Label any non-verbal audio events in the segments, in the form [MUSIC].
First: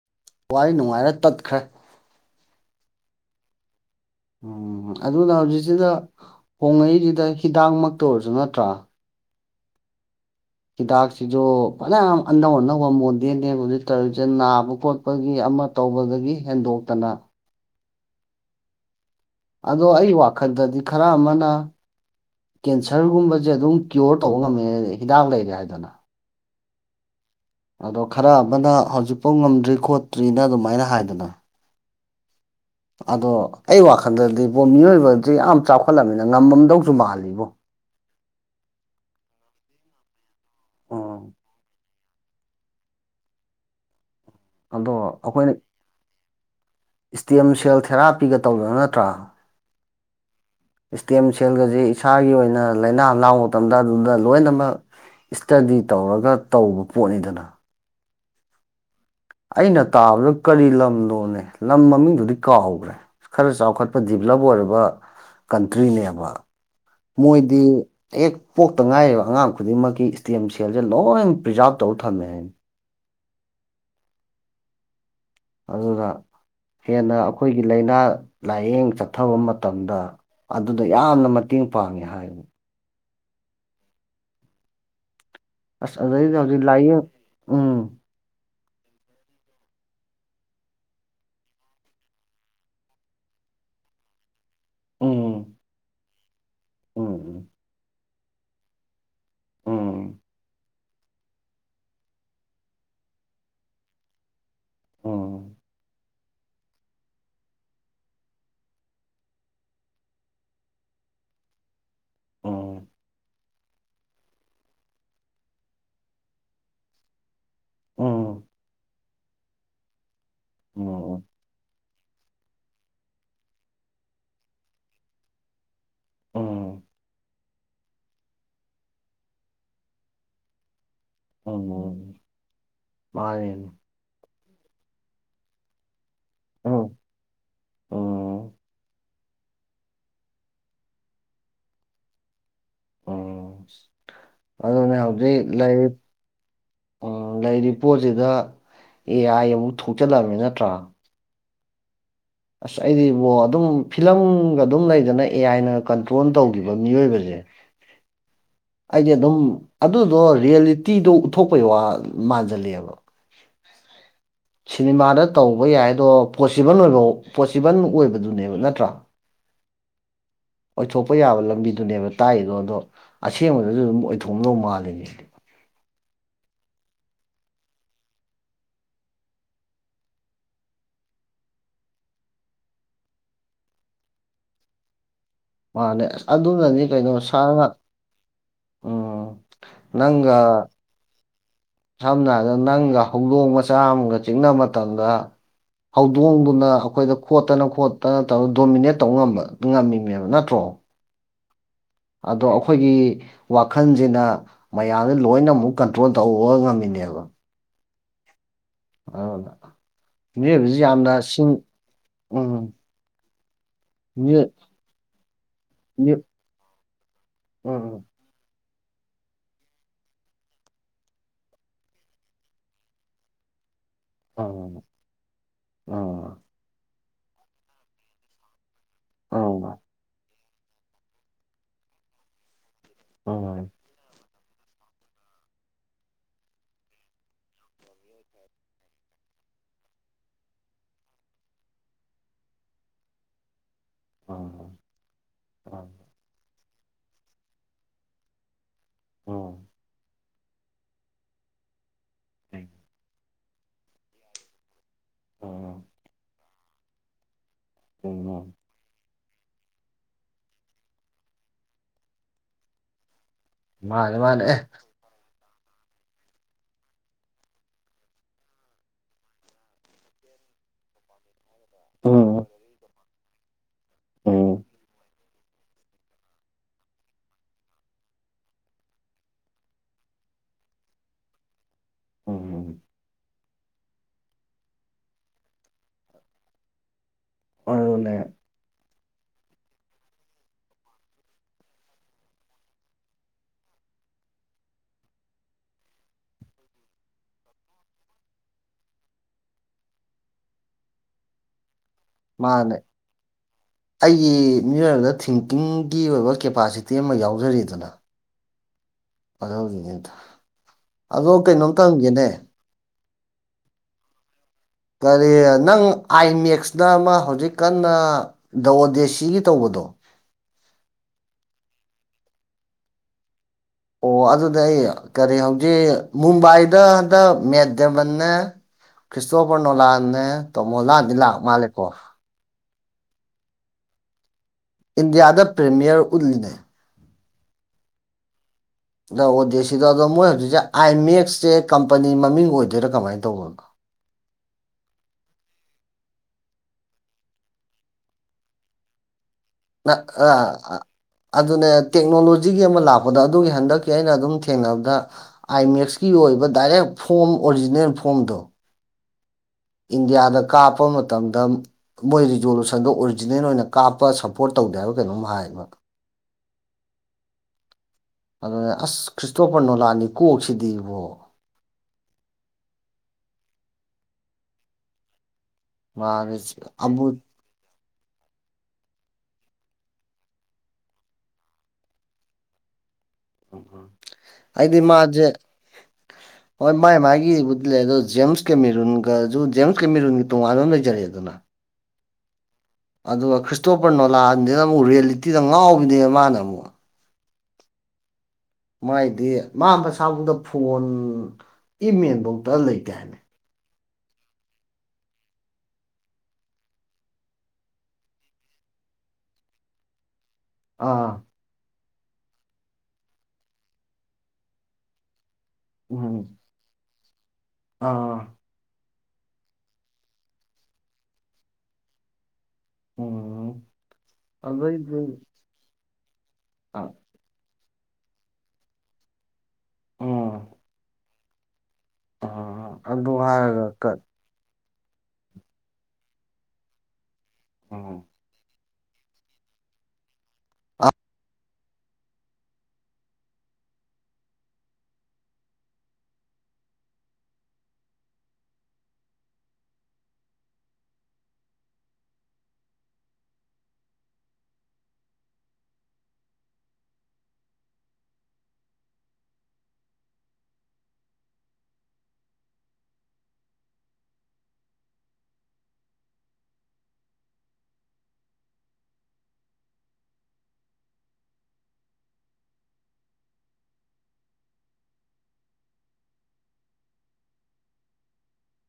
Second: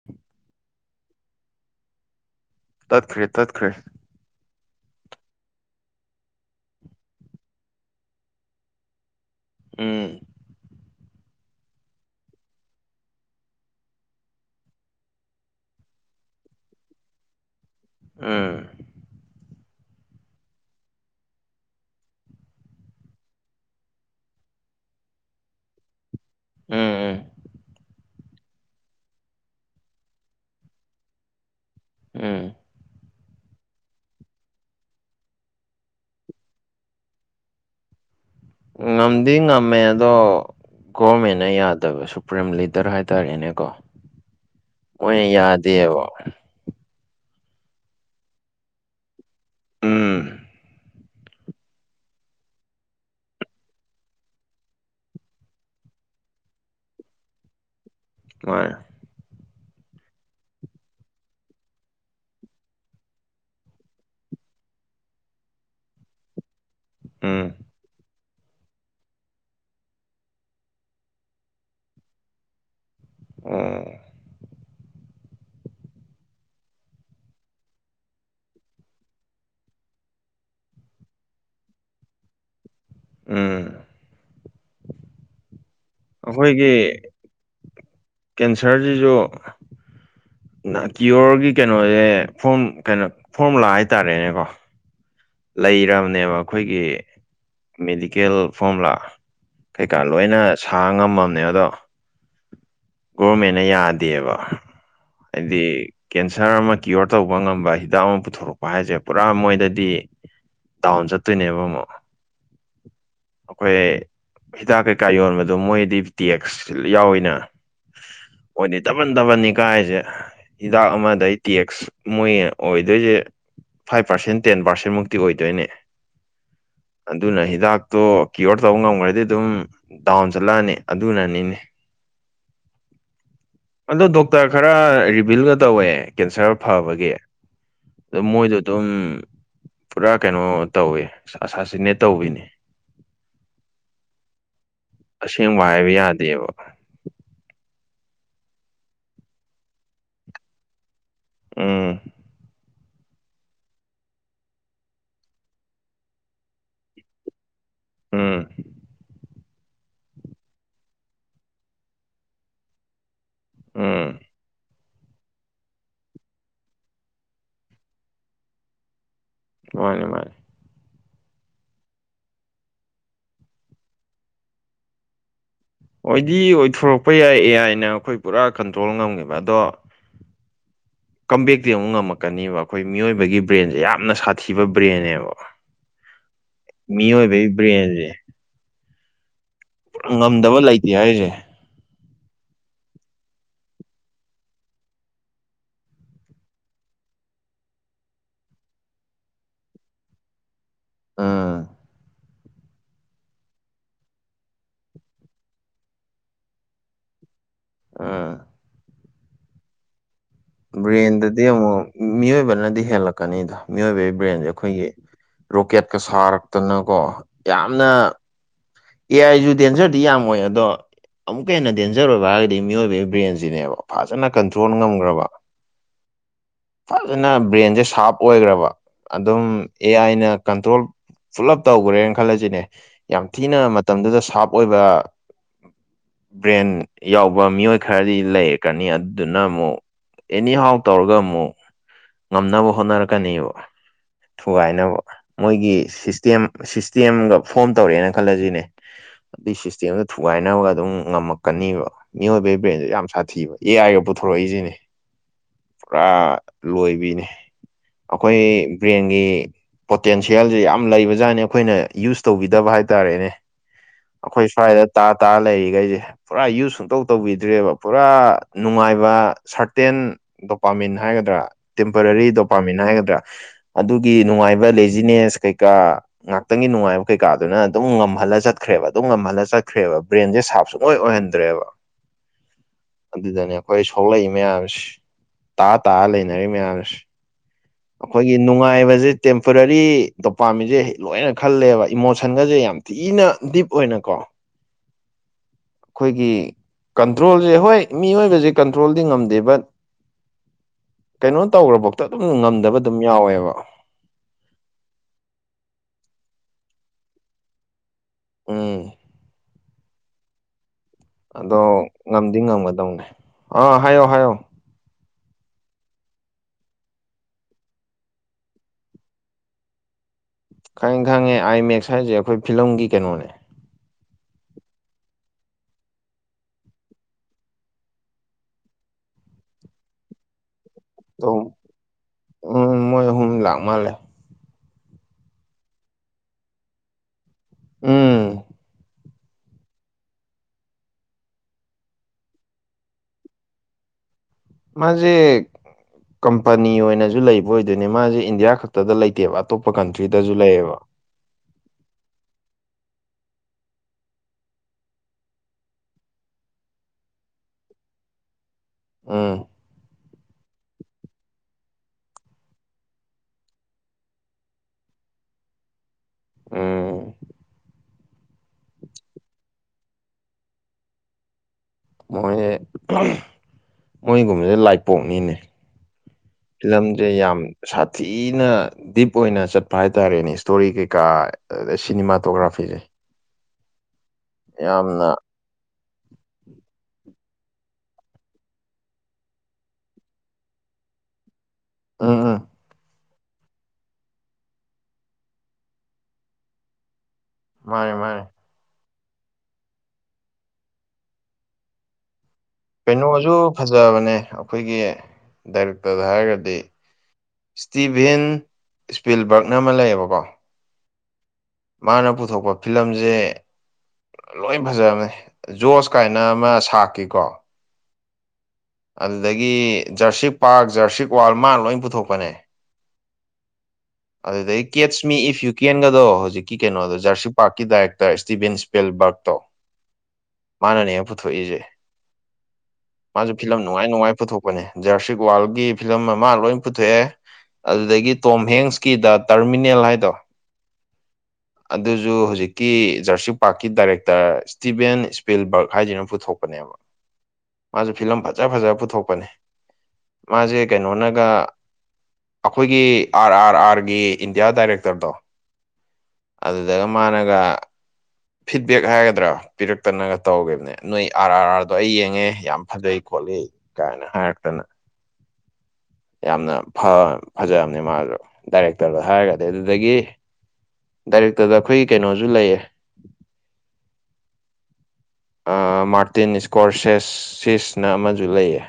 [INAUDIBLE] ꯋꯥꯔꯤ ꯅꯨꯡꯉꯥꯏꯔ ꯇꯠꯈ꯭ꯔꯦ ꯇꯠ ꯀ꯭ꯔꯤꯌꯦꯠ ꯇ ꯀ꯭ꯔꯤꯌꯦꯠ ꯎꯝ ꯑꯗꯨꯅ ꯍꯧꯖꯤꯛꯁꯤꯗ ꯍꯣꯡꯂꯛꯏꯁꯤꯗ ꯍꯤꯗꯥꯛꯃꯛꯇ ꯑꯣꯏꯔꯁꯨ ꯅꯠꯇ꯭ꯔꯥ ꯎꯝ ꯍꯤꯗꯥꯛꯁꯤꯁꯨ ꯐꯅꯌꯥꯝ ꯑꯅꯧ ꯑꯅꯧꯕ ꯃꯣꯗꯦꯅꯦ ꯍꯧꯖꯤꯛ ꯇꯧꯔꯤꯁꯦ ꯅꯥꯕ ꯈꯣꯠ ꯑꯩꯈꯣꯏꯒꯤ ꯑꯃ ꯇꯧꯕꯗꯒꯤ ꯍꯦꯟꯗꯣꯛꯇꯅ [UNINTELLIGIBLE] ꯑꯗꯣ ꯑꯩ ꯋꯥꯈꯜꯗꯗꯤ ꯈꯔ ꯑꯃꯅ ꯀꯦꯟꯁꯔꯒꯨꯝꯕꯁꯦ ꯑꯗꯨꯝ ꯀ꯭ꯌꯣꯔ ꯇꯧꯕ ꯉꯝꯃꯦ ꯍꯤꯗꯥꯛ ꯂꯩꯔꯦ ꯍꯥꯏꯗꯅ ꯎꯝ ꯎꯝ ꯑꯗꯣ ꯈꯔ ꯑꯃꯅ ꯍꯧꯖꯤꯛꯐꯥꯎ ꯉꯝꯗ꯭ꯔꯤ ꯈꯣꯠꯇ꯭ꯔꯤꯅ ꯑꯗꯨꯃꯥꯏꯅ ꯍꯥꯏꯗꯅ ꯎꯝ ꯑꯗꯣ ꯑꯩ ꯋꯥꯈꯜꯗꯗꯤꯕꯣ ꯃꯤꯑꯣꯏꯕꯗꯤ ꯌꯥꯝ ꯆꯥꯎꯈꯠꯂꯝꯃꯤꯅ ꯉꯝꯃꯝꯗꯧꯁꯨ ꯃꯥꯜꯂꯤꯕꯣ ꯉꯝꯗꯤ ꯉꯝꯃꯦ ꯑꯗꯣ ꯎꯝ ꯒꯣꯕꯔꯃꯦꯟꯅ ꯌꯥꯗꯦ ꯕ ꯁꯨꯄ꯭ꯔꯤꯝ ꯂꯤꯗꯔ ꯍꯥꯏꯇꯥꯔꯦꯅꯦꯀꯣ ꯑꯗꯣ ꯃꯣꯏꯅ ꯑꯩꯈꯣꯏꯅ ꯌꯥꯗꯦꯕ ꯏꯁꯇꯦꯝ ꯁꯦꯜ ꯊꯦꯔꯥꯄꯤꯒ ꯇꯧꯕꯅꯣ ꯅꯠꯇ꯭ꯔꯥ ꯎꯝ ꯏꯁꯇꯦꯝ ꯁꯦꯜꯒꯁꯤ ꯏꯁꯥꯒꯤ ꯑꯣꯏꯅ ꯂꯥꯏꯅꯥ ꯂꯅꯥ ꯃꯇꯝꯗ ꯑꯗꯨꯗ ꯂꯣꯏꯅꯃꯛ ꯏꯁꯇꯗꯤ ꯇꯧꯔꯒ ꯇꯧꯕ ꯄꯣꯠꯅꯤꯗꯅ ꯍꯣꯏ ꯑꯩꯅ ꯇꯥꯕꯗ ꯀꯔꯤ ꯂꯝꯅꯣꯅꯦ ꯂꯝ ꯃꯃꯤꯡꯗꯨꯗꯤ ꯀꯥꯎꯈ꯭ꯔꯦ ꯈꯔ ꯆꯥꯎꯈꯠꯄ ꯗꯤꯕꯂꯞ ꯑꯣꯏꯔꯕ ꯀꯟꯇ꯭ꯔꯤꯅꯦꯕ ꯎꯝ ꯃꯣꯏꯗꯤ ꯍꯦꯛ ꯄꯣꯛꯇ ꯉꯥꯏꯔꯤꯕ ꯑꯉꯥꯡ ꯈꯨꯗꯤꯡꯃꯛꯀꯤ ꯏꯁꯇꯦꯝ ꯁꯦꯜꯁꯦ ꯂꯣꯏ ꯄ꯭ꯔꯤꯖꯥꯕ ꯇꯧꯔ ꯊꯝꯃꯦ ꯍꯥꯏꯅꯤ [UNINTELLIGIBLE] ꯑꯗꯨꯅ ꯍꯦꯟꯅ ꯑꯩꯈꯣꯏꯒꯤ ꯂꯥꯏꯅꯥ ꯂꯥꯏꯌꯦꯡ ꯆꯠꯊꯕ ꯃꯇꯝꯗ ꯑꯗꯨꯗ ꯌꯥꯝꯅ ꯃꯇꯦꯡ ꯄꯥꯡꯉꯦ ꯍꯥꯏꯕꯅꯤ ꯎꯝ ꯑꯁ ꯑꯗꯨꯗꯩꯗꯤ ꯍꯧꯖꯤꯛ ꯑꯩꯈꯣꯏꯒꯤ ꯂꯥꯛꯏꯌꯦ ꯎꯝ ꯀꯦꯟꯁꯔꯁꯤꯁꯨ ꯀꯤꯌꯣꯔꯒꯤ ꯀꯩꯅꯣꯁꯦ ꯐꯣꯔ ꯀꯩꯅꯣ ꯐꯣꯔꯃꯨꯂꯥ ꯍꯥꯏꯇꯥꯔꯦꯅꯦꯀꯣ ꯎꯝ ꯂꯩꯔꯕꯅꯦꯕ ꯑꯩꯈꯣꯏꯒꯤ ꯎꯝ ꯃꯦꯗꯤꯀꯦꯜ ꯐꯣꯔꯃꯨꯂꯥ ꯀꯩꯀꯥ ꯎꯝ ꯂꯣꯏꯅ ꯁꯥ ꯉꯝꯃꯝꯅꯦ ꯑꯗꯣ ꯒꯣꯔꯃꯦꯟꯅ ꯌꯥꯗꯦꯕ ꯎꯝ ꯍꯥꯏꯗꯤ ꯀꯦꯟꯁꯔ ꯑꯃ ꯀꯤꯌꯣꯔ ꯇꯧꯕ ꯉꯝꯕ ꯍꯤꯗꯥꯛ ꯑꯃ ꯄꯨꯊꯣꯔꯛꯄ ꯍꯥꯏꯁꯦ ꯄꯨꯔꯥ ꯃꯣꯏꯗꯗꯤ ꯗꯥꯎꯟ ꯆꯠꯇꯣꯏꯅꯦꯕ ꯑꯃ [UNINTELLIGIBLE] ꯑꯩꯈꯣꯏ ꯍꯤꯗꯥꯛ ꯀꯩꯀꯥ ꯌꯣꯟꯕꯗꯣ ꯃꯣꯏꯗꯤ ꯇꯦꯛꯁ ꯌꯥꯎꯏꯅ ꯎꯝ ꯑꯣꯏꯗꯤ ꯇꯥꯕꯟ ꯇꯥꯕꯟꯅꯤ ꯀꯥꯏꯁꯦ ꯍꯤꯗꯥꯛ ꯎꯝ ꯑꯃꯗꯩ ꯇꯦꯛꯁ ꯃꯣꯏ ꯑꯣꯏꯗꯣꯏꯁꯦ ꯐꯥꯏꯚ ꯄꯥꯔꯁꯦꯟ ꯇꯦꯟ ꯄꯥꯔꯁꯦꯟ ꯃꯨꯛꯇꯤ ꯑꯣꯏꯗꯣꯏꯅꯦ ꯎꯝ ꯑꯗꯨꯅ ꯍꯤꯗꯥꯛꯇꯣ ꯀꯤꯌꯣꯔ ꯇꯧꯕ ꯉꯝꯈ꯭ꯔꯗꯤ ꯑꯗꯨꯝ ꯗꯥꯎꯟ ꯆꯠꯂꯛꯑꯅꯤ ꯑꯗꯨꯅꯅꯤ ꯎꯝ ꯃꯥꯅꯤ ꯑꯗꯣ ꯗꯣꯛꯇꯔ ꯈꯔ ꯔꯤꯚꯤꯜꯒ ꯇꯧꯋꯦ ꯀꯦꯟꯁꯔ ꯎꯝ ꯐꯕꯒꯤ ꯑꯗꯨ ꯎꯝ ꯃꯣꯏꯗꯣ ꯑꯗꯨꯝ ꯄꯨꯔꯥ ꯀꯩꯅꯣ ꯇꯧꯋꯦ ꯑꯁꯥꯁꯤꯟꯅ ꯇꯧꯕꯤꯅꯦ ꯑꯣ ꯑꯗꯨꯅꯦ ꯍꯧꯖꯤꯛ ꯑꯁꯦꯡꯕ ꯂꯩ ꯍꯥꯏꯕ ꯌꯥꯗꯦꯕ ꯎꯝ ꯂꯩꯔꯤꯕ ꯄꯣꯠꯁꯤꯗ ꯑꯦ ꯑꯥꯏ ꯑꯃꯨꯛ ꯊꯣꯛꯆꯜꯂꯛꯑꯕꯃꯤ ꯅꯠꯇ꯭ꯔꯥ ꯎꯝ ꯑꯁ ꯑꯩꯗꯤ ꯏꯕꯣ ꯑꯗꯨꯝ ꯐꯤꯂꯝꯒ ꯑꯗꯨꯝ ꯂꯩꯗꯅ ꯑꯦ ꯑꯥꯏꯅ ꯀꯟꯇ꯭ꯔꯣꯜ ꯇꯧꯈꯤꯕ ꯃꯤꯑꯣꯏꯕꯁꯦ ꯎꯝ ꯑꯩꯗꯤ ꯑꯗꯨꯝ ꯑꯗꯨꯗꯣ ꯔꯤꯌꯦꯂꯤꯇꯤꯗꯣ ꯎꯠꯊꯣꯛꯄꯩ ꯋꯥ ꯃꯥꯟꯁꯤꯂꯑꯕ ꯎꯝ ꯁꯤꯅꯦꯃꯥꯗ ꯇꯧꯕ ꯌꯥꯏꯗꯣ ꯄꯣꯁꯤꯕꯟ ꯑꯣꯏꯕ ꯄꯣꯁꯤꯕꯜ ꯑꯣꯏꯕꯗꯨꯅꯦꯕ ꯅꯠꯇ꯭ꯔꯥ ꯃꯥꯅꯦ ꯃꯥꯅꯦ ꯑꯣꯏꯊꯣꯛꯄ ꯌꯥꯕ ꯂꯝꯕꯤꯗꯨꯅꯦꯕ ꯇꯥꯛꯗꯣ ꯑꯗꯣ ꯑꯁꯦꯡꯕꯗꯁꯨ ꯑꯗꯨꯝ ꯑꯣꯏꯊꯣꯛꯅꯧ ꯃꯥꯜꯂꯤꯅꯦ ꯁꯤꯗꯤ ꯑꯣꯏꯗꯤ ꯑꯣꯏꯊꯣꯔꯛꯄ ꯌꯥꯏ ꯑꯦ ꯑꯥꯏꯅ ꯑꯩꯈꯣꯏ ꯄꯨꯔꯥ ꯀꯟꯇ꯭ꯔꯣꯜ ꯉꯝꯃꯦꯕ ꯑꯗꯣ ꯀꯝꯕꯦꯛꯇ ꯑꯃꯨꯛ ꯉꯝꯃꯛꯀꯅꯤꯕ ꯑꯩꯈꯣꯏ ꯃꯤꯑꯣꯏꯕꯒꯤ ꯕ꯭ꯔꯦꯟꯁꯦ ꯌꯥꯝꯅ ꯁꯥꯊꯤꯕ ꯕ꯭ꯔꯦꯟꯅꯦꯕ ꯃꯥꯅꯦ ꯑꯁ ꯑꯗꯨꯅꯅꯤ ꯀꯩꯅꯣ ꯁꯥ ꯃꯤꯑꯣꯏꯕꯒꯤ ꯉ ꯕ꯭ꯔꯦꯟꯁꯦ ꯎꯝ [INAUDIBLE] ꯅꯪꯒ ꯉꯝꯗꯕ ꯂꯩꯇꯦ ꯍꯥꯏꯔꯤꯁꯦ ꯁꯝꯅ ꯍꯥꯏꯔꯕꯗ ꯅꯪꯒ ꯍꯧꯗꯣꯡ ꯃꯆꯥ ꯑꯃꯒ ꯆꯤꯡꯛꯅꯕ ꯃꯇꯝꯗ ꯍꯧꯗꯣꯡꯗꯨꯅ ꯑꯩꯈꯣꯏꯗ ꯈꯣꯠꯇꯅ ꯈꯣꯠꯇꯅ ꯇꯧꯔ ꯗꯣꯃꯤꯅꯦꯠ ꯇꯧꯕ ꯉꯝꯕ ꯉꯝꯃꯤꯅꯦꯕ ꯅꯠꯇ꯭ꯔꯣ ꯑꯥ ꯑꯗꯣ ꯑꯩꯈꯣꯏꯒꯤ ꯋꯥꯈꯜꯁꯤꯅ ꯃꯌꯥꯝꯅ ꯂꯣꯏꯅ ꯑꯃꯨꯛ ꯀꯟꯇ꯭ꯔꯣꯜ ꯇꯧꯕ ꯉꯝꯃꯤꯅꯦꯕ ꯑꯥ ꯍꯥꯎꯗ ꯕ꯭ꯔꯦꯟꯗꯗꯤ ꯑꯃꯨꯛ ꯎꯝ ꯃꯤꯑꯣꯏꯕꯅꯗꯤ ꯍꯦꯜꯂꯛꯀꯅꯤꯗ ꯃꯤꯑꯣꯏꯕꯒꯤ ꯕ꯭ꯔꯦꯟꯁꯦ ꯌꯦ ꯑꯩꯈꯣꯏꯒꯤ ꯔꯣꯀꯦꯠꯀ ꯌꯦ ꯁꯥꯔꯛꯇꯅꯀꯣ ꯌꯥꯝꯅ ꯎꯝ ꯑꯦꯌꯥꯔꯁꯨ ꯗꯦꯟꯁꯔꯗꯤ ꯌꯥꯝ ꯑꯣꯏ ꯑꯗꯣ ꯑꯃꯨꯛꯀ ꯍꯦꯟꯅ ꯗꯦꯟꯖꯔ ꯑꯣꯏꯕ ꯍꯥꯏꯔꯒꯗꯤ ꯃꯤꯑꯣꯏꯕꯒꯤ ꯕ꯭ꯔꯦꯟꯁꯤꯅꯦꯕ ꯐꯖꯅ ꯀꯟꯇ꯭ꯔꯣꯜ ꯎꯝ ꯉꯝꯈ꯭ꯔꯕ ꯎꯝ ꯎꯝ ꯐꯖꯅ ꯕ꯭ꯔꯦꯟꯁꯦ ꯁꯥꯔꯞ ꯑꯣꯏꯈ꯭ꯔꯕ ꯑꯗꯨꯝ ꯎꯝ ꯑꯦ ꯑꯥꯏꯅ ꯀꯟꯇ꯭ꯔꯣꯜ ꯄꯨꯂꯞ ꯇꯧꯈ꯭ꯔꯦꯅ ꯈꯜꯂꯁꯤꯅꯦ ꯌꯥꯝ ꯊꯤꯅ ꯎꯝ ꯃꯇꯝꯗꯨꯗ ꯁꯥꯔꯞ ꯑꯣꯏꯕ ꯕ꯭ꯔꯦꯟ ꯌꯥꯎꯕ ꯃꯤꯑꯣꯏ ꯈꯔꯗꯤ ꯂꯩꯔꯛꯀꯅꯤ ꯑꯗꯨꯅ ꯑꯃꯨꯛ ꯑꯦꯅꯤꯍꯥꯎ ꯇꯧꯔꯒ ꯑꯃꯨꯛ ꯉꯝꯅꯕ ꯍꯣꯠꯅꯔꯛꯀꯅꯦꯕ ꯎꯝ ꯊꯨꯒꯥꯏꯅꯕ ꯃꯣꯏꯒꯤ ꯁꯤꯁꯇꯦꯝ ꯁꯤꯁꯇꯦꯝꯒ ꯐꯣꯝ ꯇꯧꯔꯑꯦꯅ ꯈꯜꯂꯁꯤꯅꯦ ꯑꯗꯨꯏ ꯎꯝ ꯁꯤꯁꯇꯦꯝꯗ ꯊꯨꯒꯥꯏꯅꯕ ꯑꯗꯨꯝ ꯉꯝꯃꯛꯀꯅꯦꯕ ꯃꯤꯑꯣꯏꯕꯒꯤ ꯕ꯭ꯔꯦꯟꯗ ꯌꯥꯝ ꯁꯥꯊꯤꯕ ꯑꯦ ꯑꯥꯏꯒ ꯄꯨꯊꯣꯔꯛꯏꯁꯤꯅꯦ ꯎꯝ ꯄꯨꯔꯥ ꯂꯣꯏꯕꯤꯅꯦ ꯑꯩꯈꯣꯏ ꯒ꯭ꯔꯦꯟꯒꯤ ꯄꯣꯇꯦꯟꯁꯤꯌꯦꯜꯁꯦ ꯌꯥꯝ ꯂꯩꯕ ꯖꯥꯠꯅꯦ ꯑꯩꯈꯣꯏꯅ ꯌꯨꯁ ꯇꯧꯕꯤꯗꯕ ꯍꯥꯏꯇꯥꯔꯦꯅꯦ ꯃꯥꯅꯦ ꯃꯥꯅꯦ ꯑꯩꯈꯣꯏ ꯑꯦ ꯁ꯭ꯋꯥꯏꯗ ꯇꯥ ꯇꯥ ꯂꯩꯔꯤꯈꯩꯁꯦ ꯄꯨꯔꯥ ꯌꯨꯁ ꯁꯨꯡꯇꯧ ꯇꯧꯕꯤꯗ꯭ꯔꯦꯕ ꯄꯨꯔꯥ ꯅꯨꯡꯉꯥꯏꯕ ꯁꯥꯔꯇꯦꯟ ꯗꯣꯄꯥꯃꯤꯟ ꯍꯥꯏꯒꯗ꯭ꯔꯥ ꯇꯦꯝꯄꯔꯔꯤ ꯎꯝ ꯗꯣꯄꯥꯔꯠꯃꯦꯟ ꯍꯥꯏꯒꯗ꯭ꯔꯥ ꯑꯗꯨꯒꯤ ꯎꯝ ꯅꯨꯡꯉꯥꯏꯕ ꯂꯦꯖꯤꯅꯦꯁ ꯀ ꯉꯥꯏꯍꯥꯛꯇꯪꯒꯤ ꯅꯨꯡꯉꯥꯏꯕ ꯀꯩꯀꯥꯗꯨꯅ ꯑꯗꯨꯝ ꯉꯝꯍꯜꯂ ꯆꯠꯈ꯭ꯔꯦꯕ ꯑꯗꯨꯝ ꯉꯝꯍꯜꯂ ꯆꯠꯈ꯭ꯔꯦꯕ ꯕ꯭ꯔꯦꯟꯁꯦ ꯁꯥꯔꯞ ꯁꯨꯡꯂꯣꯏ ꯑꯣꯏꯍꯟꯗ꯭ꯔꯦꯕ [UNINTELLIGIBLE] ꯑꯗꯨꯗꯅꯦ ꯑꯩꯈꯣꯏ ꯁꯣꯛꯂꯛꯏ ꯃꯌꯥꯝꯁꯤ ꯇꯥ ꯇꯥ ꯂꯩꯅꯔꯤ ꯃꯌꯥꯝꯁꯤ ꯑꯗꯨꯅꯦ ꯑꯩꯈꯣꯏꯒꯤ ꯅꯨꯡꯉꯥꯏꯕꯁꯦ ꯇꯦꯝꯄꯔꯔꯤꯗꯣ ꯄꯥꯝꯃꯤꯁꯦ ꯂꯣꯏꯅ ꯈꯜꯂꯦꯕ ꯏꯃꯣꯁꯟꯒꯁꯦ ꯌꯥꯝ ꯊꯤꯅ ꯗꯤꯞ ꯑꯣꯏꯅꯀꯣ [INAUDIBLE] ꯑꯩꯈꯣꯏꯒꯤ ꯀꯟꯇ꯭ꯔꯣꯜꯁꯦ ꯍꯣꯏ ꯃꯤꯑꯣꯏꯕꯁꯦ ꯀꯟꯇ꯭ꯔꯣꯜꯗꯤ ꯉꯝꯗꯦ ꯕꯠ ꯀꯩꯅꯣ ꯇꯧꯈ꯭ꯔꯐꯧꯗ ꯑꯗꯨꯝ ꯃꯥꯅꯦ ꯉꯝꯗꯕ ꯑꯗꯨꯝ ꯌꯥꯎꯋꯦꯕ ꯑꯩꯒꯤ ꯃꯤꯑꯣꯏꯕꯗ ꯊꯤꯡꯀꯤꯡꯒꯤ ꯑꯣꯏꯕ ꯀꯦꯄꯥꯁꯤꯇꯤ ꯑꯃ ꯌꯥꯎꯖꯔꯤꯗꯨꯅ ꯎꯝ ꯑꯗꯥ [UNINTELLIGIBLE] ꯑꯗꯣ ꯉꯝꯗꯤ ꯉꯝꯒꯗꯧꯅꯦ ꯑꯥ ꯍꯥꯏꯌꯣ ꯍꯥꯏꯌꯣ ꯀꯔꯤ ꯅꯪ ꯑꯥꯏ ꯃꯦꯛꯁꯅ ꯑꯃ ꯍꯧꯖꯤꯛ ꯀꯟꯅ ꯗꯋ ꯗꯦꯁꯤꯒꯤ ꯇꯧꯕꯗꯣ ꯈꯪ ꯈꯪꯉꯦ ꯑꯥꯏ ꯃꯦꯛꯁ ꯍꯥꯏꯁꯦ ꯑꯩꯈꯣꯏ ꯐꯤꯂꯝꯒꯤ ꯀꯩꯅꯣꯅꯦ ꯑꯣ ꯑꯗꯨꯗꯤ ꯑꯩ ꯀꯔꯤ ꯍꯧꯖꯤꯛ ꯃꯨꯝꯕꯥꯏꯗ ꯍꯟꯗꯛ ꯃꯦꯠ ꯗꯦꯕꯟꯅꯦ ꯀ꯭ꯔꯤꯁꯣ ꯄꯅꯣ ꯂꯑ ꯃ ꯂꯥꯅꯤ ꯂꯥ ꯑꯗꯨꯝ ꯃꯥꯂꯀꯣ ꯎꯝ ꯃꯣꯏ ꯑꯍꯨꯝ ꯂꯥꯛ ꯃꯥꯜꯂꯦ ꯏꯟꯗꯤꯌꯥꯗ ꯄ꯭ꯔꯤꯃꯤꯌꯔ ꯎꯠꯂꯤꯅꯦ ꯎꯝ ꯅ ꯑꯣꯗꯦ ꯁꯤꯗ ꯑꯗꯣ ꯃꯣꯏ ꯍꯧꯖꯤꯛꯁꯦ ꯑꯥꯏ ꯃꯦꯛꯁꯦ ꯀꯝꯄꯅꯤ ꯃꯃꯤꯡ ꯑꯣꯏꯗꯣꯏꯔꯥ ꯀꯃꯥꯏꯅ ꯇꯧꯕꯅꯣ ꯃꯥꯁꯦ ꯀꯝꯄꯅꯤ ꯑꯣꯏꯅꯁꯨ ꯂꯩꯕ ꯑꯣꯏꯗꯣꯏꯅꯦ ꯃꯥꯁꯦ ꯏꯟꯗꯤꯌꯥ ꯈꯛꯇꯗ ꯂꯩꯇꯦꯕ ꯑꯇꯣꯞꯄ ꯅ ꯑ ꯀꯟꯇ꯭ꯔꯤꯗꯁꯨ ꯂꯩꯌꯦꯕ ꯑꯗꯨꯅꯦ ꯇꯦꯛꯅꯣꯂꯣꯖꯤꯒꯤ ꯑꯃ ꯂꯥꯛꯄꯗ ꯑꯗꯨꯒꯤ ꯍꯟꯗꯛꯀꯤ ꯑꯩꯅ ꯑꯗꯨꯝ ꯊꯦꯡꯅꯕꯗ ꯑꯥꯏ ꯃꯦꯛꯁꯀꯤ ꯑꯣꯏꯕ ꯗꯥꯏꯔꯦꯛ ꯐꯣꯝ ꯑꯣꯔꯤꯖꯤꯅꯦꯜ ꯐꯣꯝꯗꯣ ꯎꯝ ꯏꯟꯗꯤꯌꯥꯗ ꯀꯥꯞꯄ ꯃꯇꯝꯗ ꯃꯣꯏ ꯔꯤꯖꯣꯂꯨꯁꯟꯗꯣ ꯑꯣꯔꯤꯖꯤꯅꯦꯜ ꯑꯣꯏꯅ ꯀꯥꯞꯄ ꯁꯞꯄꯣꯔꯠ ꯇꯧꯗꯦ ꯍꯥꯏꯕ ꯀꯩꯅꯣꯝ ꯍꯥꯏ ꯎꯝ ꯑꯗꯨꯅꯦ ꯑꯁ ꯈ꯭ꯔꯤꯁꯇꯣꯄꯔꯅꯣꯂꯥꯅꯤ ꯀꯣꯛꯁꯤꯗꯤ ꯏꯕꯣ ꯃꯣꯏ ꯃꯣꯏꯒꯨꯝꯕꯁꯦ ꯂꯥꯏꯄꯣꯛꯅꯤꯅꯦ ꯃꯥꯁꯦ ꯐꯤꯂꯝꯁꯦ ꯑꯃꯨꯠ ꯌꯥꯝ ꯁꯥꯊꯤꯅ ꯗꯤꯞ ꯑꯣꯏꯅ ꯆꯠꯄ ꯍꯥꯏꯇꯥꯔꯦꯅꯦ ꯏꯁꯇꯣꯔꯤ ꯀꯩꯀꯥ ꯑꯗꯩ ꯁꯤꯅꯤꯃꯥꯇꯣꯒ꯭ꯔꯥꯐꯤꯁꯦ ꯑꯩꯗꯤ ꯌꯥꯝꯅ ꯃꯥꯖꯦ ꯍꯣꯏ ꯃꯥꯏ ꯃꯥꯏꯒꯤꯕꯨꯗꯤ ꯂꯩ ꯑꯗꯣ ꯖꯦꯝꯁ ꯀꯦꯃꯤꯔꯨꯟꯒꯁꯨꯨ ꯖꯦꯝꯁ ꯀꯦꯃꯤꯔꯨꯟ ꯇꯣꯉꯥꯟꯕꯥ ꯑꯃ ꯂꯩꯖꯔꯛꯑꯦꯗꯅ ꯎꯝ ꯎꯝ ꯑꯗꯨꯒ ꯈ꯭ꯔꯤꯁꯇꯣꯄꯔꯅꯣꯂꯥꯟꯁꯤꯅ ꯑꯃꯨꯛ ꯔꯤꯌꯦꯂꯤꯇꯤꯗ ꯉꯥꯎꯕꯤꯅꯦꯕ ꯃꯥꯅ ꯑꯃꯨꯛ ꯃꯥꯅꯦ ꯃꯥꯅꯦ ꯃꯥꯏꯗꯤ ꯃꯥ ꯃꯁꯥꯕꯨꯗ ꯐꯣꯟ ꯏꯃꯦꯜꯕꯧ ꯀꯩꯅꯣꯁꯨ ꯐꯖꯕꯅꯦ ꯑꯩꯈꯣꯏꯒꯤ ꯗꯥꯏꯔꯦꯛꯇꯔꯗ ꯍꯥꯏꯔꯒꯗꯤ ꯏꯁ꯭ꯇꯤꯚꯦꯟ ꯏꯁꯄꯤꯜꯕꯔꯛꯅ ꯑꯃ ꯂꯩꯌꯦꯕꯀꯣ ꯑꯥ ꯃꯥꯅ ꯄꯨꯊꯣꯛꯄ ꯐꯤꯂꯝꯁꯦ ꯂꯣꯏ ꯐꯖꯕꯅꯦ ꯖꯣꯁ ꯀꯥꯏꯅ ꯎꯝ ꯑꯃ ꯁꯥꯛꯀꯤꯀꯣ ꯑꯥ ꯑꯗꯨꯗꯒꯤ ꯖꯔꯁꯤꯛ ꯄꯥꯔ ꯖꯔꯁꯤꯛ ꯋꯥꯜ ꯃꯥ ꯂꯣꯏ ꯄꯨꯊꯣꯛꯄꯅꯦ ꯎꯝ ꯑꯗꯨꯗꯩ ꯑꯗꯩꯗꯤ ꯀꯦꯠꯁ ꯃꯤ ꯏꯐ ꯌꯨ ꯀꯦꯟꯒꯗꯣ ꯍꯧꯖꯤꯛꯀꯤ ꯑꯥ ꯀꯩꯅꯣꯗꯣ ꯖꯔꯁꯤ ꯄꯥꯔꯀꯤꯗꯥꯏꯔꯦꯛ ꯏꯁꯇꯤꯕꯦꯟ ꯁꯄꯦꯜ ꯕꯔꯛꯇꯣ ꯃꯥꯅꯅꯦꯕꯥ ꯄꯨꯊꯣꯛꯏꯁꯦ ꯑ ꯃꯥꯁꯨ [UNINTELLIGIBLE] ꯐꯤꯂꯝ ꯅꯨꯡꯉꯥꯏ ꯅꯨꯡꯉꯥꯏ ꯄꯨꯊꯣꯛꯄꯅꯦ ꯖꯨꯔꯥꯁꯤꯛ ꯋꯥꯔꯜꯒꯤ ꯐꯤꯂꯝ ꯑꯃ ꯃꯥ ꯂꯣꯏ ꯄꯨꯊꯣꯛꯑꯦ ꯎꯝ ꯑꯗꯨꯗꯒꯤ ꯇꯣꯝ ꯍꯦꯡꯁꯀꯤꯗ ꯇꯔꯃꯤꯅꯦꯜ ꯍꯥꯏꯗꯣ ꯑ ꯑꯗꯨꯁꯨ ꯍꯧꯨꯖꯤꯛꯀꯤ ꯖꯔꯁꯤꯛ ꯄꯥꯛꯀꯤ ꯗꯥꯏꯔꯦꯛꯇꯔ ꯏꯁꯇꯤꯕꯦꯟ ꯏꯁꯄꯤꯜꯕꯔꯛ ꯍꯥꯏꯁꯤꯅ ꯄꯨꯊꯣꯛꯄꯅꯦ ꯃꯥꯖꯨ ꯐꯤꯂꯝ ꯐꯖ ꯐꯖꯕ ꯄꯨꯊꯣꯛꯄꯅꯦ ꯃꯥꯖꯦ ꯀꯩꯅꯣꯅꯒ ꯑꯩꯈꯣꯏꯒꯤ ꯑꯥꯔ ꯑꯥꯔ ꯑꯥꯔꯒꯤ ꯏꯟꯗꯤꯌꯥ ꯗꯥꯏꯔꯦꯛꯇꯔꯗꯣ ꯑꯗꯨꯗꯒ ꯃꯥꯅꯒ ꯐꯤꯠꯕꯦꯛ ꯍꯥꯏꯒꯗ꯭ꯔꯥ ꯄꯤꯔꯛꯇꯅꯒ ꯇꯧꯈꯤꯝꯅꯦ ꯅꯣꯏ ꯑꯥꯔ ꯑꯥꯔ ꯑꯥꯔꯗꯣ ꯑꯩ ꯌꯦꯡꯉꯦ ꯌꯥꯝ ꯐꯖꯩ ꯈꯣꯠꯂꯤ ꯀꯥꯏꯅ ꯍꯥꯏꯔꯛꯇꯅ ꯌꯥꯝꯅ ꯐꯖꯕꯅꯦ ꯃꯥꯁꯨ ꯗꯥꯏꯔꯦꯛꯇꯔꯒꯥ ꯍꯥꯏꯔꯒꯗꯤ ꯑꯗꯨꯗꯒꯤ ꯗꯥꯏꯔꯦꯛꯇꯔꯗ ꯑꯩꯈꯣꯏꯒꯤ ꯀꯩꯅꯣꯁꯨ ꯂꯩꯌꯦ ꯑꯥ ꯃꯥꯔꯇꯤꯟ ꯏꯁꯀꯣꯔꯁꯦꯁ ꯁꯤꯁꯅ ꯑꯃꯁꯨ ꯂꯩꯌꯦ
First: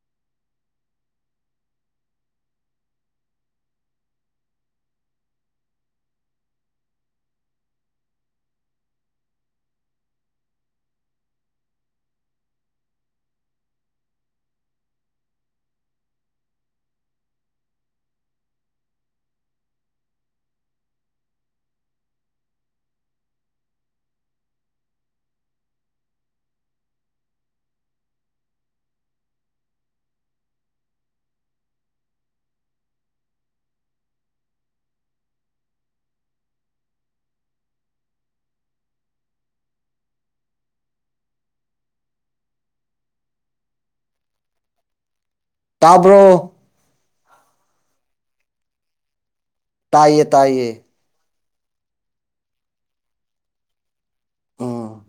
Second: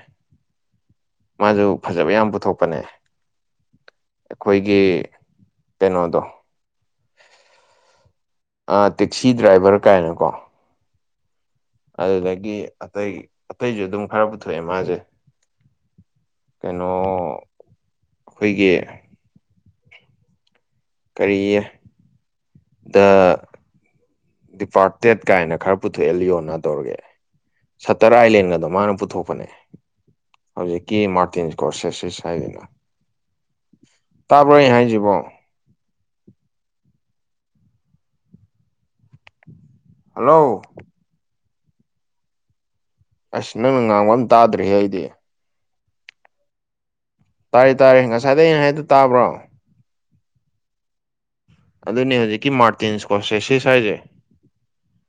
ꯃꯥꯖꯨ ꯐꯖꯕ ꯌꯥꯝ ꯄꯨꯊꯣꯛꯄꯅꯦ ꯑꯩꯈꯣꯏꯒꯤ ꯀꯩꯅꯣꯗꯣ ꯑꯥ ꯇꯤꯛꯁꯤ ꯗ꯭ꯔꯥꯏꯚꯔ ꯀꯥꯏꯅꯀꯣ ꯑꯗꯨꯗꯒꯤ ꯑꯇꯩ ꯑꯇꯩꯖꯨ ꯑꯗꯨꯝ ꯈꯔ ꯄꯨꯊꯣꯛꯑꯦ ꯃꯥꯖꯦ ꯀꯦꯅꯣ ꯑꯈꯣꯏꯒꯤ ꯀꯔꯤꯌꯦ ꯗ ꯗꯤꯄꯥꯔꯇꯦꯠ ꯀꯥꯏꯅ ꯈꯔ ꯄꯨꯊꯣꯛꯑꯦ ꯂꯤꯌꯣꯔꯅꯥꯗꯣꯔꯒꯤ ꯁꯠꯇꯔ ꯑꯥꯏꯂꯦꯟꯒꯗꯣ ꯃꯥꯅ ꯄꯨꯊꯣꯛꯄꯅꯦ ꯍꯧꯖꯤꯛꯀꯤ ꯃꯥꯔꯇꯤꯟ ꯀꯣꯔꯁꯦꯁ ꯁꯤꯁ ꯍꯥꯏꯗꯨꯅ ꯇꯥꯕ꯭ꯔꯣ ꯑꯩ ꯍꯥꯏꯖꯤꯕꯣ ꯍꯜꯂꯣ ꯑꯩꯁ ꯅꯪꯅ ꯉꯥꯡꯕ ꯑꯝ ꯇꯥꯗ꯭ꯔꯦꯍꯦ ꯑꯩꯗꯤ ꯇꯥꯕ꯭ꯔꯣ ꯇꯥꯔꯦ ꯇꯥꯔꯦ ꯉꯁꯥꯏꯗꯩ ꯑꯩꯅ ꯍꯥꯏꯗꯣ ꯇꯥꯕ꯭ꯔꯣ ꯇꯥꯏꯌꯦ ꯇꯥꯏꯌꯦ ꯑꯗꯨꯅꯦ ꯍꯧꯖꯤꯛꯀꯤ ꯃꯥꯔꯇꯤꯟ ꯁ꯭ꯀꯣꯔꯁꯦꯁꯤꯁ ꯍꯥꯏꯁꯦ ꯎꯝ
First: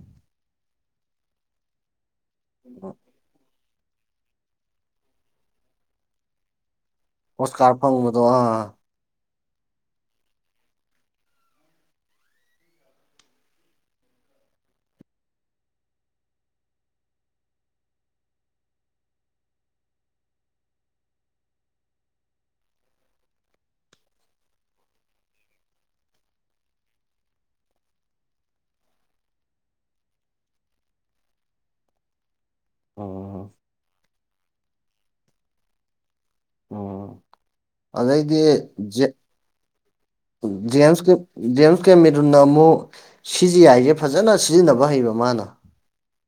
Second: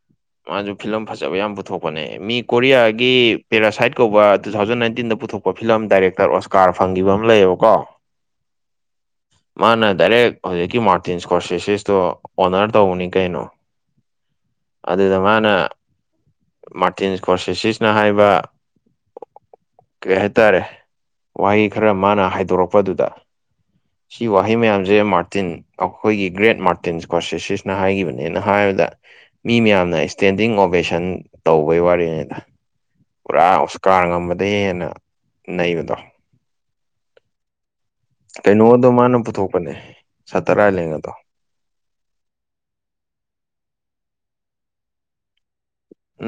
ꯃꯥꯖꯨ ꯐꯤꯂꯝ ꯐꯖꯕ ꯌꯥꯝ ꯄꯨꯊꯣꯛꯄꯅꯦ ꯃꯤ ꯀꯣꯔꯤꯌꯥꯒꯤ ꯄꯦꯔꯥꯁꯥꯏꯠ ꯀꯧꯕ ꯇꯨ ꯊꯧꯖꯟ ꯅꯥꯏꯟꯇꯤꯟꯗ ꯄꯨꯊꯣꯛꯄ ꯐꯤꯂꯝ ꯗꯥꯏꯔꯦꯛꯇꯔ ꯑꯣꯁꯀꯥꯔ ꯐꯪꯒꯤꯕ ꯑꯝ ꯂꯩꯌꯦꯕꯀꯣ ꯑꯣꯁꯀꯥꯔ ꯐꯪꯕꯗꯣ ꯑꯥ ꯃꯥꯅ ꯗꯥꯏꯔꯦꯛ ꯍꯧꯖꯤꯛꯀꯤ ꯃꯥꯔ ꯇꯤꯟꯁꯀꯣꯔꯁꯦꯁꯤꯁꯇꯣ ꯑꯣꯅꯔ ꯇꯧꯕꯅꯤ ꯀꯩꯅꯣ ꯑꯗꯨꯗ ꯃꯥꯅ ꯃꯥꯔꯇꯤꯟ ꯏꯁꯀꯣꯔꯁꯦꯁꯤꯁꯅ ꯍꯥꯏꯕ ꯀꯩ ꯍꯥꯏꯇꯥꯔꯦ ꯋꯥꯍꯩ ꯈꯔ ꯃꯥꯅ ꯍꯥꯏꯗꯣꯔꯛꯄ ꯑꯗꯨꯗ ꯁꯤ ꯋꯥꯍꯩ ꯃꯌꯥꯝꯖꯦ ꯃꯥꯔꯇꯤꯟ ꯑꯈꯣꯏꯒꯤ ꯒ꯭ꯔꯦꯠ ꯃꯥꯔꯇꯤꯟ ꯏꯁꯀꯣꯔꯁꯦꯁꯤꯁꯅ ꯍꯥꯏꯒꯤꯕꯅꯦꯅ ꯍꯥꯏꯕꯗ ꯃꯤ ꯃꯌꯥꯝꯅ ꯏꯁꯇꯦꯟꯗꯤꯡ ꯑꯣꯕꯦꯁꯟ ꯇꯧꯕꯩ ꯋꯥꯔꯤꯅꯤꯗ ꯄꯨꯔꯥ ꯎꯝ ꯑꯣꯁꯀꯥꯔ ꯉꯝꯃꯗꯩ ꯍꯦꯟꯅ ꯅꯩꯕꯗꯣ ꯎꯝ ꯑꯗꯩꯗꯤ ꯀꯩꯅꯣꯗꯣ ꯖꯦ ꯃꯥꯅ ꯄꯨꯊꯣꯛꯄꯅꯦ ꯁꯇꯔ ꯖꯦꯝꯁ ꯑꯥꯏꯂꯦꯟꯒꯗꯣ ꯀ꯭ꯂꯤꯞ ꯖꯦꯝꯁ ꯀꯦꯃꯦꯔꯨꯟꯅ ꯑꯃꯨꯛ ꯁꯤ ꯖꯤ ꯑꯥꯏꯖꯦ ꯐꯖꯅ ꯁꯤꯖꯤꯟꯅꯕ ꯍꯩꯕ ꯃꯥꯅ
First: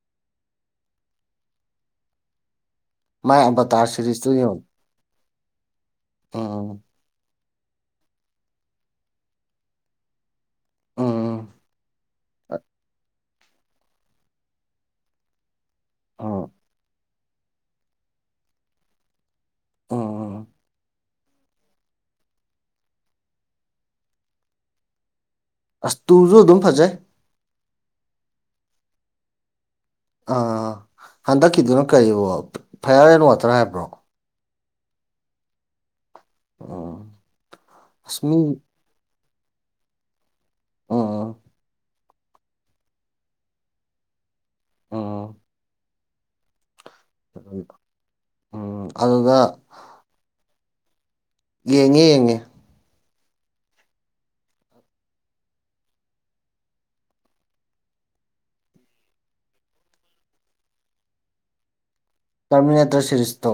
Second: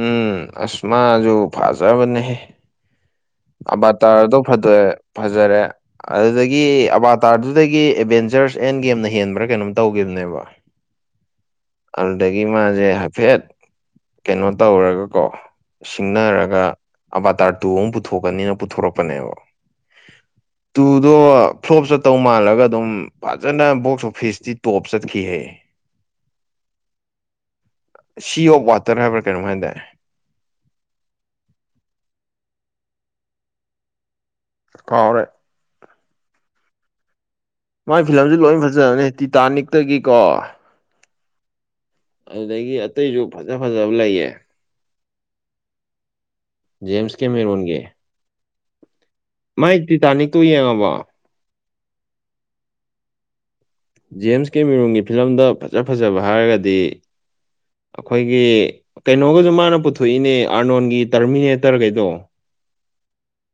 ꯎꯝ ꯑꯁ ꯃꯥꯖꯨ ꯐꯥꯖꯕꯅꯦꯍꯦ ꯃꯥꯏ ꯑꯕꯇꯥꯔ ꯁꯤꯔꯤꯁꯇꯨ ꯑꯕꯥꯇꯥꯔꯗꯣ ꯌꯦꯡꯉꯣ ꯐꯗꯣꯛꯑꯦ ꯐꯖꯔꯦ ꯑꯗꯨꯗꯒꯤ ꯎꯝ ꯑꯕꯥꯠ ꯇꯥꯔꯗꯨꯗꯒꯤ ꯑꯦꯗꯚꯦꯟꯆꯔꯁ ꯑꯦꯟ ꯒꯦꯝꯅ ꯍꯦꯟꯕ꯭ꯔꯥ ꯀꯩꯅꯣꯝ ꯇꯧꯒꯤꯕꯅꯦꯕ ꯎꯝ ꯎꯝ ꯑꯗꯨꯗꯒꯤ ꯃꯥꯖꯦ ꯍꯥꯏꯐꯦꯠ ꯀꯩꯅꯣ ꯇꯧꯔꯒꯀꯣ ꯎꯝ ꯁꯤꯡꯅꯔꯒ ꯑꯕꯥꯇꯥꯔ ꯇꯨ ꯑꯃꯨꯛ ꯄꯨꯊꯣꯛꯀꯅꯤꯅ ꯄꯨꯊꯣꯔꯛꯄꯅꯦꯕ ꯑꯥ ꯇꯨꯗꯣ ꯐ꯭ꯂꯣꯞ ꯆꯠꯇꯧ ꯃꯥꯜꯂꯒ ꯑꯗꯨꯝ ꯐꯖꯅ ꯕꯣꯛꯁ ꯑꯣꯐꯤꯁꯇꯤ ꯇꯣꯞ ꯆꯠꯈꯤꯍꯦ ꯑꯁ ꯇꯨꯁꯨ ꯑꯗꯨꯝ ꯐꯖꯩ ꯁꯤ ꯑꯣꯐ ꯋꯥꯇꯔ ꯍꯥꯏꯕ꯭ꯔꯥ ꯀꯩꯅꯣꯝ ꯍꯥꯏꯗꯥꯏ ꯑ ꯍꯟꯗꯛꯀꯤꯗꯨꯅ ꯀꯔꯤꯕꯣ ꯐꯩꯌꯥꯔ ꯑꯦꯟ ꯋꯥꯇꯔ ꯍꯥꯏꯕ꯭ꯔꯣ ꯀꯥꯎꯔꯦ ꯑꯥ ꯃꯥꯥꯏ ꯐꯤꯂꯝꯁꯤ ꯂꯣꯏ ꯐꯖꯕꯅꯤ ꯇꯤꯇꯥꯅꯤꯛꯇꯒꯤꯀꯣ ꯑꯥ ꯑꯗꯨꯗꯒꯤ ꯑꯇꯩꯁꯨ ꯐꯖ ꯐꯖꯕ ꯂꯩꯌꯦ ꯑꯥ ꯖꯦꯝꯁ ꯀꯦꯃꯦꯔꯣꯟꯒꯦ ꯎꯝ ꯑꯗꯨꯗ ꯃꯥꯏ ꯇꯤꯇꯥꯅꯤꯛ ꯇꯨ ꯌꯦꯡꯉꯕꯣ ꯌꯦꯡꯉꯦ ꯌꯦꯡꯉꯦ ꯖꯦꯝꯁ ꯀꯦꯃꯦꯔꯟꯒꯤ ꯐꯤꯂꯝꯗ ꯐꯖ ꯐꯖꯕ ꯍꯥꯏꯔꯒꯗꯤ ꯑꯩꯈꯣꯏꯒꯤ ꯀꯩꯅꯣꯒꯁꯨ ꯃꯥꯅ ꯄꯨꯊꯣꯛꯏꯅꯦ ꯑꯥꯔꯅꯣꯟꯒꯤ ꯇꯔꯃꯤꯅꯦꯇꯔꯒꯩꯗꯣ ꯇꯔꯃꯤꯅꯦꯇꯔ ꯁꯦꯔꯤꯁꯇꯣ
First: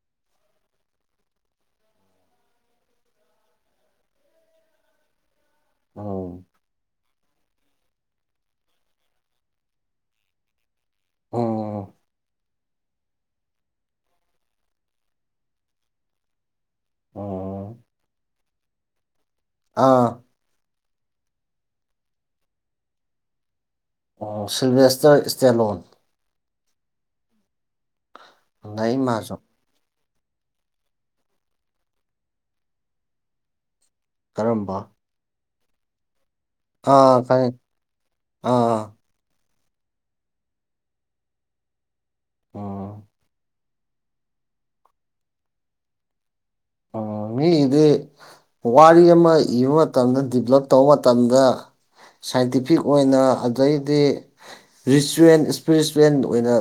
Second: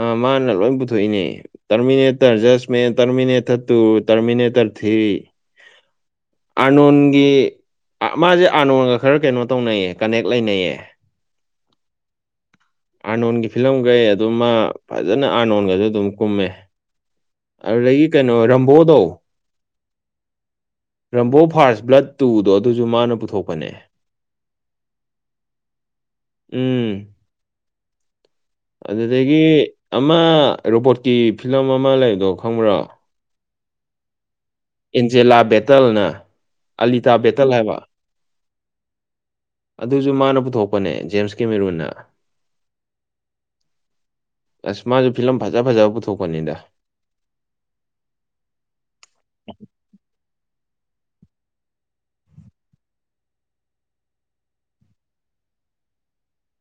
ꯑꯥ ꯃꯥꯅ ꯂꯣꯏ ꯄꯨꯊꯣꯛꯏꯅꯦ ꯇꯔꯃꯤꯅꯦꯇꯔ ꯖꯂ ꯃꯦ ꯇꯔꯃꯤꯅꯦꯇ ꯇꯨ ꯇꯔꯃꯤꯅꯦꯇꯔ ꯊ꯭ꯔꯤ ꯑꯥꯎ ꯑꯥꯔꯅꯣꯟꯒꯤ ꯃꯥꯁꯦ ꯑꯥꯔꯅꯣꯟꯒ ꯈꯔ ꯀꯩꯅꯣ ꯇꯧꯅꯩꯌꯦ ꯀꯅꯦꯛ ꯂꯩꯅꯩꯌꯦ ꯑꯣ ꯑꯣ ꯑꯥꯔꯅꯣꯟꯒꯤ ꯐꯤꯂꯝꯈꯩ ꯑꯗꯨꯝꯃ ꯐꯖꯅ ꯑꯥꯔꯅꯣꯟꯒꯁꯨ ꯑꯗꯨꯝ ꯀꯨꯝꯃꯦ ꯑꯣ ꯑꯗꯨꯗꯒꯤ ꯀꯩꯅꯣ ꯔꯝꯕꯣꯗꯣ ꯑꯥ ꯔꯝꯕꯣ ꯐꯥꯔꯁ ꯕ꯭ꯂꯠ ꯇꯨꯗꯣ ꯑꯗꯨꯁꯨ ꯃꯥꯅ ꯄꯨꯊꯣꯛꯄꯅꯦ ꯁꯤꯜꯚꯦꯁꯇꯔ ꯏ꯭ꯁꯇꯦꯂꯣꯟ ꯎꯝ ꯅꯩ ꯃꯥꯁꯨ ꯑꯗꯨꯗꯒꯤ ꯑꯃ ꯔꯣꯕꯣꯠꯀꯤ ꯐꯤꯂꯝ ꯑꯃ ꯂꯩꯕꯗꯣ ꯈꯪꯕ꯭ꯔꯣ ꯀꯔꯝꯕ ꯑꯦꯟꯖꯦꯂꯥ ꯕꯦꯇꯜꯅ ꯑꯥ ꯑꯂꯤꯇꯥ ꯕꯦꯇꯜ ꯈꯪꯑꯦ ꯍꯥꯏꯕ ꯑꯥ ꯑꯗꯨꯁꯨ ꯃꯥꯅ ꯄꯨꯊꯣꯛꯄꯅꯦ ꯖꯦꯝꯁꯀꯦꯃꯦꯔꯨꯟꯅ ꯎꯝ ꯑꯁ ꯃꯥꯁꯨ ꯐꯤꯂꯝ ꯐꯖ ꯐꯖꯕ ꯄꯨꯊꯣꯛꯄꯅꯤꯗ ꯑꯥ ꯃꯤꯒꯤ ꯗꯤ ꯋꯥꯔꯤ ꯑꯃ ꯏꯕ ꯃꯇꯝꯗ ꯗꯤꯕ꯭ꯂꯞ ꯇꯧꯕ ꯃꯇꯝꯗ ꯁꯥꯏꯟꯇꯤꯐꯤꯛ ꯑꯣꯏꯅ ꯑꯗꯩꯗꯤ ꯔꯤꯆꯨꯋꯦꯜ ꯏꯁꯄꯤꯔꯤꯆꯨꯋꯦꯜ ꯑꯣꯏꯅ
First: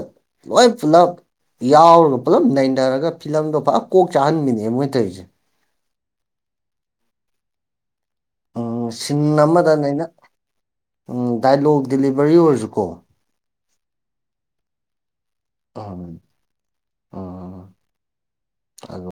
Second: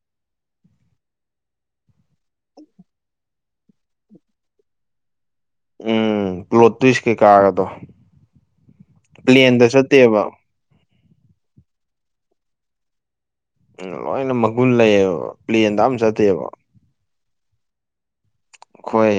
ꯂꯣꯏ ꯄꯨꯂꯞ ꯌꯥꯎꯔꯒ ꯄꯨꯜꯂꯞ ꯅꯩꯅꯔꯒ ꯐꯤꯂꯝꯗꯣ ꯐꯖ ꯀꯣꯛ ꯆꯥꯛꯍꯟꯕꯤꯅꯦ ꯃꯣꯏꯅ ꯇꯧꯔꯤꯁꯦ ꯎꯝ ꯄ꯭ꯂꯣꯠ ꯇꯨꯏꯁ ꯀꯩꯀꯥꯒꯗꯣ ꯎꯝ ꯁꯤꯟ ꯄ꯭ꯂꯦꯟꯗ ꯑꯃꯗ ꯅꯩꯅ ꯆꯠꯇꯦꯕ ꯎꯝ ꯗꯥꯏꯂꯣꯛ ꯗꯤꯂꯤꯚꯔꯤ ꯑꯣꯏꯔꯁꯨꯀꯣ ꯎꯝ ꯂꯣꯏꯅ ꯃꯒꯨꯟ ꯂꯩꯌꯦꯕ ꯄ꯭ꯂꯦꯟꯗ ꯑꯃ ꯎꯝ ꯆꯠꯇꯦꯕ ꯎꯝ ꯑꯗꯨ ꯈꫭꯏ